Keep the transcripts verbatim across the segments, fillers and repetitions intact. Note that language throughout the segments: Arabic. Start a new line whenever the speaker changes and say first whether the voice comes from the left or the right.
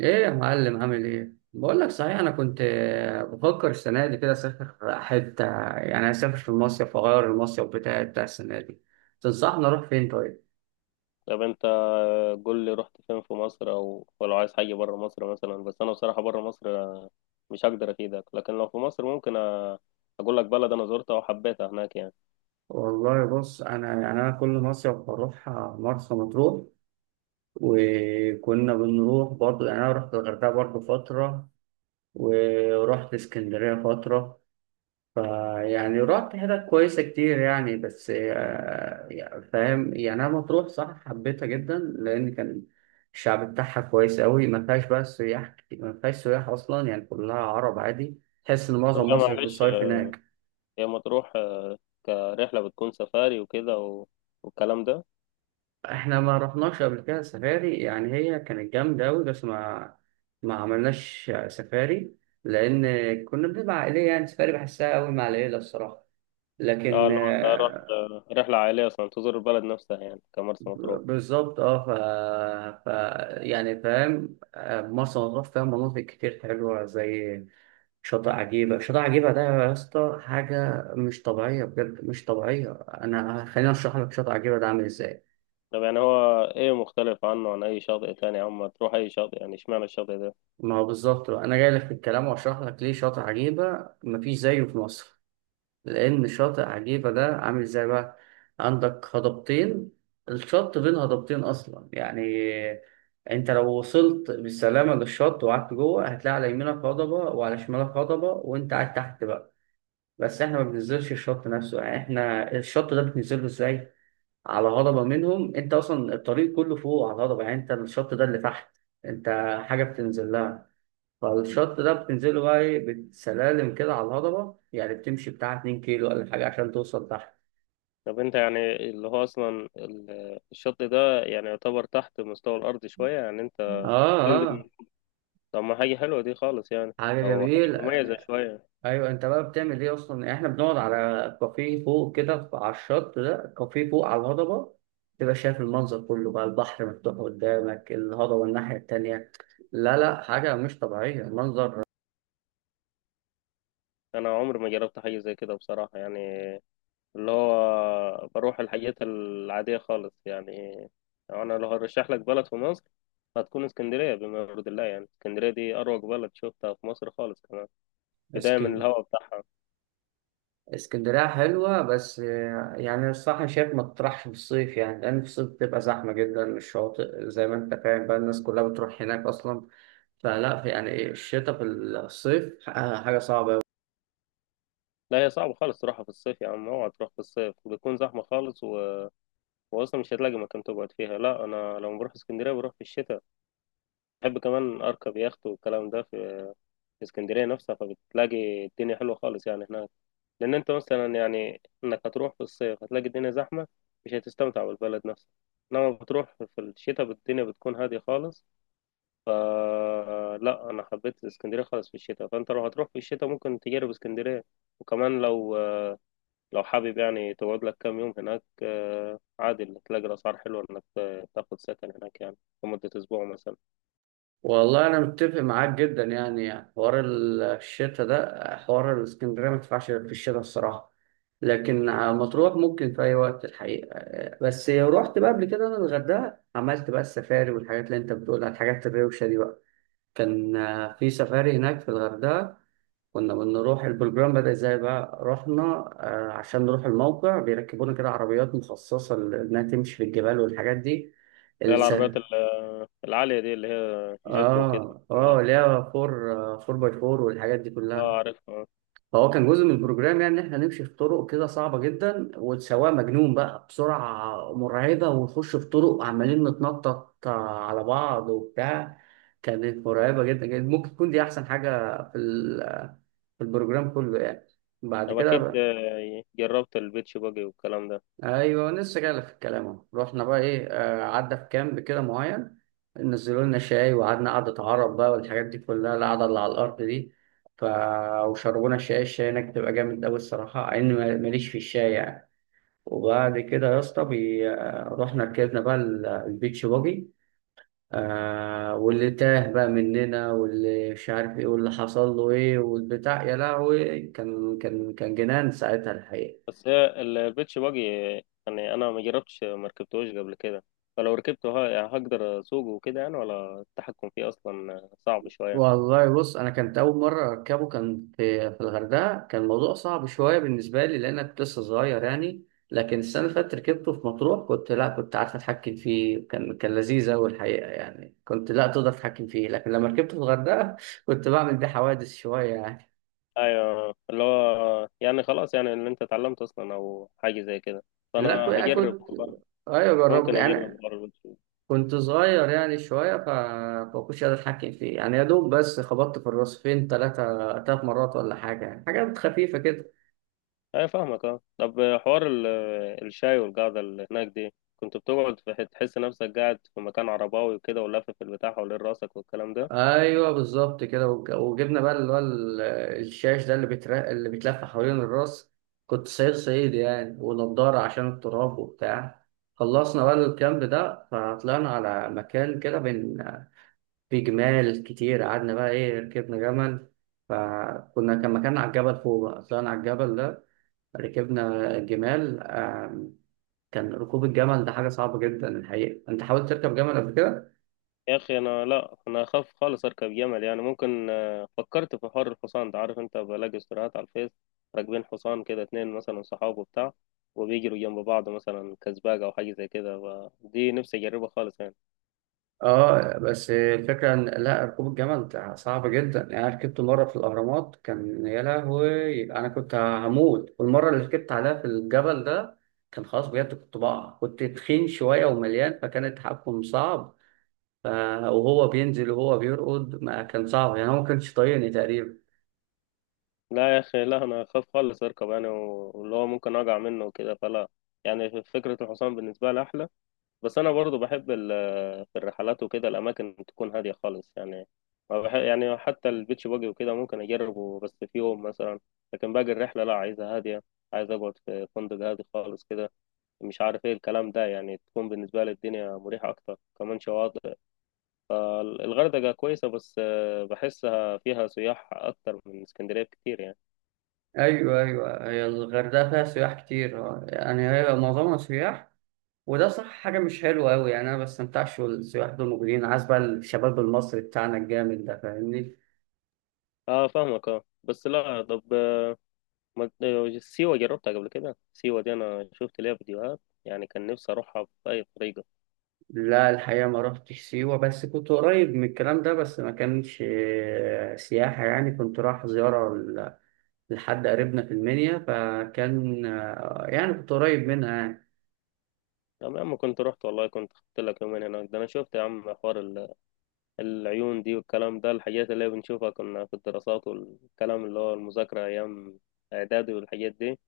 right: ايه يا معلم؟ عامل ايه؟ بقول لك صحيح، انا كنت آه، بفكر السنه دي كده اسافر حته، يعني اسافر في المصيف واغير المصيف بتاعي بتاع السنه دي. تنصحني اروح فين طيب؟
left: طب انت قول لي رحت فين في مصر، او ولو عايز حاجه بره مصر مثلا. بس انا بصراحه بره مصر مش هقدر افيدك، لكن لو في مصر ممكن أ- اقول لك بلد انا زرتها وحبيتها هناك يعني.
right: والله بص، انا يعني انا كل مصيف بروح آه، مرسى مطروح، وكنا بنروح برضو. يعني انا رحت الغردقه برضو فتره، ورحت اسكندريه فتره. فيعني رحت حتت كويسة كتير يعني، بس آه، يعني فاهم، يعني أنا مطروح صح حبيتها جدا، لأن كان الشعب بتاعها كويس أوي، ما فيهاش بقى سياح كتير، ما فيهاش سياح أصلا، يعني كلها عرب عادي. تحس إن
left: طب
right: معظم
left: يا
right: مصر
left: معلش،
right: بتصيف هناك.
left: هي مطروح آه، كرحله بتكون سفاري وكده و... والكلام ده.
right: إحنا ما رحناش قبل كده سفاري، يعني هي كانت جامدة أوي، بس ما ما عملناش سفاري، لأن كنا بنبقى عائلية، يعني سفاري بحسها أوي مع العيلة الصراحة.
left: اه
right: لكن
left: لو انت رحت
right: آه،
left: آه، رحله عائليه اصلا تزور البلد نفسها، يعني كمرسى مطروح.
right: بالظبط اه. ف... ف... يعني فاهم، آه، مرسى مطروح فيها مناطق كتير حلوة، زي شاطئ عجيبة. شاطئ عجيبة ده يا اسطى حاجة مش طبيعية، بجد مش طبيعية. أنا خليني أشرح لك شاطئ عجيبة ده عامل إزاي.
left: طب يعني هو ايه مختلف عنه، عن اي شاطئ تاني يا عم؟ تروح اي شاطئ يعني، اشمعنى الشاطئ ده؟
right: ما هو بالظبط بقى، أنا جاي لك في الكلام وأشرح لك ليه شاطئ عجيبة مفيش زيه في مصر. لأن شاطئ عجيبة ده عامل ازاي بقى؟ عندك هضبتين، الشط بين هضبتين أصلا، يعني أنت لو وصلت بالسلامة للشط وقعدت جوه، هتلاقي على يمينك هضبة وعلى شمالك هضبة، وأنت قاعد تحت بقى. بس إحنا ما بننزلش الشط نفسه، يعني إحنا الشط ده بتنزله ازاي؟ على هضبة منهم. أنت أصلا الطريق كله فوق على الهضبة، يعني أنت الشط ده اللي تحت، أنت حاجة بتنزل لها. فالشط ده بتنزله بقى ايه، بسلالم كده على الهضبة، يعني بتمشي بتاع اتنين كيلو ولا حاجة عشان توصل تحت.
left: طب انت يعني اللي هو اصلا ال- الشط ده يعني يعتبر تحت مستوى الارض شويه يعني، انت
right: اه اه.
left: تنزل. طب ما حاجه حلوه دي خالص يعني،
right: حاجة
left: او
right: جميلة.
left: حاجه مميزه شويه.
right: ايوه، انت بقى بتعمل ايه اصلا؟ يعني احنا بنقعد على كافيه فوق كده، ف- على الشط ده كافيه فوق على الهضبة، تبقى شايف المنظر كله بقى، البحر مفتوح قدامك، الهضبة الناحية التانية. لا لا، حاجة مش طبيعية منظر.
left: انا عمري ما جربت حاجه زي كده بصراحه يعني، اللي هو بروح الحاجات العاديه خالص يعني. انا لو هرشح لك بلد في مصر هتكون اسكندريه، بما يرضي الله. يعني اسكندريه دي اروق بلد شفتها في مصر خالص، كمان بدايه من
right: اسكن
left: الهواء بتاعها.
right: اسكندرية حلوة، بس آه، يعني الصراحة أنا شايف ما تطرحش في الصيف، يعني لأن في الصيف بتبقى زحمة جدا، الشواطئ زي ما أنت فاهم بقى، الناس كلها بتروح هناك أصلا. فلا، في يعني إيه، الشتاء في الصيف آه، حاجة صعبة أوي.
left: لا هي صعبه خالص تروحها في الصيف يا عم، اوعى تروح في الصيف، بتكون زحمه خالص. هو اصلا مش هتلاقي مكان تقعد فيها. لا انا لما بروح اسكندريه بروح في الشتاء. بحب كمان اركب يخت والكلام ده في في اسكندريه نفسها، فبتلاقي الدنيا حلوه خالص يعني هناك. لان انت مثلا يعني انك هتروح في الصيف هتلاقي الدنيا زحمه، مش هتستمتع بالبلد نفسها. انما بتروح في الشتاء الدنيا بتكون هاديه خالص. ف لا انا حبيت اسكندريه خالص في الشتاء، فانت لو هتروح في الشتاء ممكن تجرب اسكندريه. وكمان لو لو حابب يعني تقعد لك كام يوم هناك آه، عادي اللي تلاقي الأسعار حلوة إنك آه، تاخد سكن هناك يعني لمدة أسبوع مثلا.
right: والله أنا متفق معاك جدا، يعني, يعني حوار ال- الشتاء ده، آه، حوار الاسكندرية ما ينفعش في الشتاء الصراحة. لكن آه، مطروح ممكن في أي وقت الحقيقة. آه، بس رحت بقى قبل كده أنا الغردقة، عملت بقى السفاري والحاجات اللي أنت بتقولها، الحاجات الروشة دي بقى. كان آه، في سفاري هناك في الغردقة. كنا بنروح، البروجرام بدأ ازاي بقى، رحنا آه، عشان نروح الموقع، بيركبونا كده عربيات مخصصة إنها تمشي في الجبال والحاجات دي.
left: لا
right: الس...
left: العربيات ال- آه، العالية دي اللي هي جيب وكده.
right: اه اه،
left: ده.
right: اللي هي فور آه، فور باي فور والحاجات دي
left: اه
right: كلها.
left: عارفها.
right: فهو كان جزء من البروجرام، يعني إن احنا نمشي في طرق كده صعبة جدا، والسواق مجنون بقى بسرعة مرعبة، ونخش في طرق عمالين نتنطط آه، على بعض وبتاع. كانت مرعبة جدا جدا، ممكن تكون دي أحسن حاجة في في البروجرام كله يعني. بعد
left: طب
right: كده
left: أكيد
right: بقى،
left: آه، جربت البيتش باجي والكلام ده.
right: ايوه لسه جاي في الكلام اهو، رحنا بقى ايه، آه، عدى في كامب كده معين، نزلوا لنا شاي وقعدنا قعدة عرب بقى والحاجات دي كلها، القعدة اللي على الأرض دي. ف... وشربونا شاي، الشاي هناك بتبقى جامد أوي الصراحة، مع إني ما- ماليش في الشاي يعني. وبعد كده يا اسطى بي... آه، رحنا ركبنا بقى ال- البيتش باجي. آه، واللي تاه بقى مننا واللي مش عارف ايه واللي حصل له ايه والبتاع، يا لهوي، كان كان كان جنان ساعتها الحقيقة.
left: بس هي البيتش باجي يعني أنا ما جربتش، ما ركبتهوش قبل كده، فلو ركبته ه- يعني هقدر أسوقه وكده يعني، ولا التحكم فيه أصلا صعب شوية؟
right: والله بص، انا كانت اول مره اركبه كان في في الغردقه، كان الموضوع صعب شويه بالنسبه لي، لان أنا كنت لسه صغير يعني. لكن السنه اللي فاتت ركبته في مطروح، كنت لا، كنت عارف اتحكم فيه، كان كان لذيذ قوي الحقيقه، يعني كنت لا تقدر تتحكم فيه. لكن لما ركبته في الغردقه كنت بعمل بيه حوادث شويه يعني.
left: ايوه اللي هو يعني خلاص، يعني اللي انت اتعلمته اصلا او حاجه زي كده.
right: لا كو-
left: فانا
right: يعني
left: هجرب
right: كنت
left: والله،
right: ايوه جربت
left: ممكن اجرب
right: يعني.
left: حوار الويب.
right: كنت صغير يعني شويه ف... فما كنتش قادر اتحكم فيه يعني، يا دوب بس خبطت في الراس فين ثلاثه ثلاث مرات ولا حاجه يعني، حاجات خفيفه كده.
left: ايوه فاهمك اه. طب حوار ال- الشاي والقعده اللي هناك دي، كنت بتقعد في- حت- تحس نفسك قاعد في مكان عرباوي وكده، ولافف البتاع حوالين راسك والكلام ده.
right: ايوه بالظبط كده، وج- وجبنا بقى اللي هو ال- الشاش ده اللي بيتر... اللي بيتلف حوالين الراس، كنت صعيد صعيد يعني، ونضاره عشان التراب وبتاع. خلصنا بقى الكامب ده، فطلعنا على مكان كده بين، في جمال كتير، قعدنا بقى ايه، ركبنا جمل. فكنا، كان مكان على الجبل فوق بقى، طلعنا على الجبل ده، ركبنا جمال. آم، كان ركوب الجمل ده حاجة صعبة جدا الحقيقة. انت حاولت تركب جمل قبل كده؟
left: يا اخي انا لا، انا اخاف خالص اركب جمل يعني. ممكن آه، فكرت في حوار الحصان ده، عارف انت بلاقي استوريات على الفيس راكبين حصان كده اتنين مثلا صحاب وبتاع، وبيجروا جنب بعض مثلا كسباق او حاجه زي كده، ف- دي نفسي اجربها خالص يعني.
right: اه، بس الفكرة ان لا، ركوب الجمل ده صعب جدا يعني. انا ركبته مرة في الاهرامات، كان يا لهوي، انا كنت هموت. والمرة اللي ركبت عليها في الجبل ده كان خلاص بجد، كنت بقع، كنت تخين شوية ومليان، فكان التحكم صعب. ف... وهو بينزل وهو بيرقد، ما كان صعب، يعني هو ما كانش طايقني تقريبا.
left: لا يا اخي، لا انا اخاف خالص اركب يعني، و- واللي هو ممكن اقع منه وكده، فلا. يعني فكره الحصان بالنسبه لي احلى. بس انا برضو بحب في الرحلات وكده الأماكن تكون هادية خالص يعني. ما بح- يعني حتى البيتش باجي وكده ممكن أجربه بس في يوم مثلا، لكن باقي الرحلة لا، عايزة هادية. عايز أقعد في فندق هادي خالص كده، مش عارف إيه الكلام ده، يعني تكون بالنسبة لي الدنيا مريحة أكتر. كمان شواطئ الغردقة كويسة، بس آه، بحسها فيها سياح أكتر من اسكندرية كتير يعني.
right: ايوه ايوه، هي الغردقة فيها سياح كتير، آه، يعني هي معظمها سياح، وده صح حاجة مش حلوة أوي يعني، أنا ما بستمتعش والسياح دول موجودين، عايز بقى الشباب المصري بتاعنا الجامد ده فاهمني.
left: اه فاهمك اه، بس لا. طب آه، ما- آه، سيوة جربتها قبل كده؟ سيوة دي أنا شفت ليها فيديوهات، يعني كان نفسي أروحها بأي طريقة.
right: لا الحقيقة ما رحتش سيوة، بس كنت قريب من الكلام ده، بس ما كانش آه، سياحة يعني، كنت رايح زيارة ل- لحد قريبنا في المنيا، فكان آه، يعني كنت قريب منها يعني.
left: طب يا عم كنت رحت والله، كنت خدت لك يومين هناك. ده انا شفت يا عم حوار ال- العيون دي والكلام ده، الحاجات اللي بنشوفها كنا في الدراسات والكلام، اللي هو المذاكرة ايام اعدادي والحاجات دي.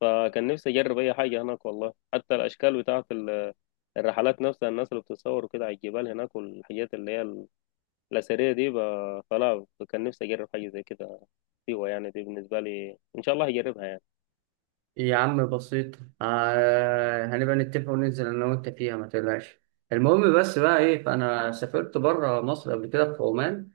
left: فكان نفسي اجرب اي حاجة هناك والله، حتى الاشكال بتاعة ال- الرحلات نفسها، الناس اللي بتصور كده على الجبال هناك، والحاجات اللي هي ال- الاثرية دي. ب- فلا، كان نفسي اجرب حاجة زي كده. سيوة يعني دي بالنسبة لي ان شاء الله هجربها يعني.
right: يا عم بسيط، آه، هنبقى نتفق وننزل أنا وأنت فيها ما تقلقش. المهم بس بقى إيه، فأنا سافرت بره مصر قبل كده في عمان.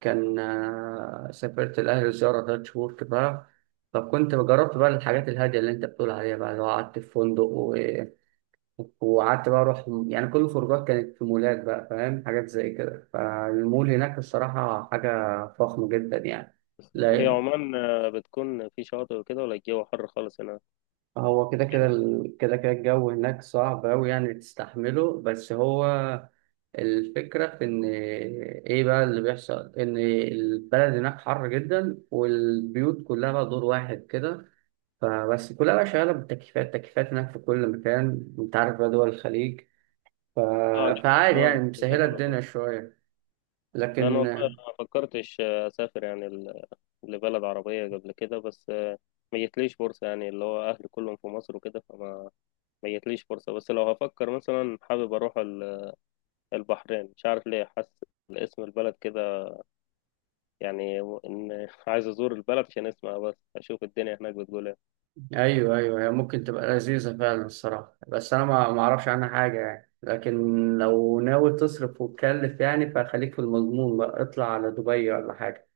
right: كان آه، سافرت الأهل زيارة تلات شهور كده، فكنت جربت بقى الحاجات الهادية اللي أنت بتقول عليها بقى، اللي هو قعدت في فندق و... وقعدت بقى أروح، يعني كل الخروجات كانت في مولات بقى، فاهم حاجات زي كده، فالمول هناك الصراحة حاجة فخمة جدا يعني.
left: هي
right: لا،
left: عمان آه، بتكون في شاطئ وكده، ولا الجو حر خالص هناك؟
right: هو كده كده ال- كده كده الجو هناك صعب أوي يعني تستحمله، بس هو الفكرة في إن إيه بقى اللي بيحصل، إن البلد هناك حر جدا، والبيوت كلها بقى دور واحد كده، فبس كلها بقى شغالة بالتكييفات، تكييفات هناك في كل مكان، أنت عارف بقى دول الخليج. ف...
left: اه لا.
right: فعادي يعني،
left: اه بالظبط
right: مسهلة
left: على طول.
right: الدنيا شوية.
left: لا انا
right: لكن
left: والله ما فكرتش آه، اسافر يعني ل- لبلد عربيه قبل كده، بس آه، ما جتليش فرصه يعني، اللي هو اهلي كلهم في مصر وكده، فما ما جتليش فرصه. بس لو هفكر مثلا حابب اروح ال- البحرين، مش عارف ليه حاسس اسم البلد كده يعني، و- ان عايز ازور البلد عشان اسمها بس، اشوف الدنيا هناك بتقول ايه.
right: ايوه ايوه، هي ممكن تبقى لذيذه فعلا الصراحه، بس انا ما ما اعرفش عنها حاجه يعني، لكن لو ناوي تصرف وتكلف يعني، فخليك في المضمون بقى، اطلع على دبي ولا حاجه.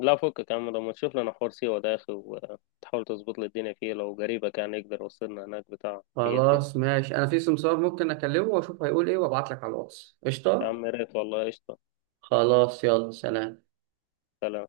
left: لا فكك يا عم، لما تشوف لنا حوار سيوه ده يا اخي، وتحاول تظبط لي الدنيا فيه لو قريبك يعني يقدر يوصلنا هناك بتاع. هي دي.
right: خلاص ماشي، انا في سمسار ممكن اكلمه واشوف هيقول ايه، وابعت لك على الواتس
left: يا
right: قشطه.
left: عم يا ريت والله، قشطه.
right: خلاص، يلا سلام.
left: سلام.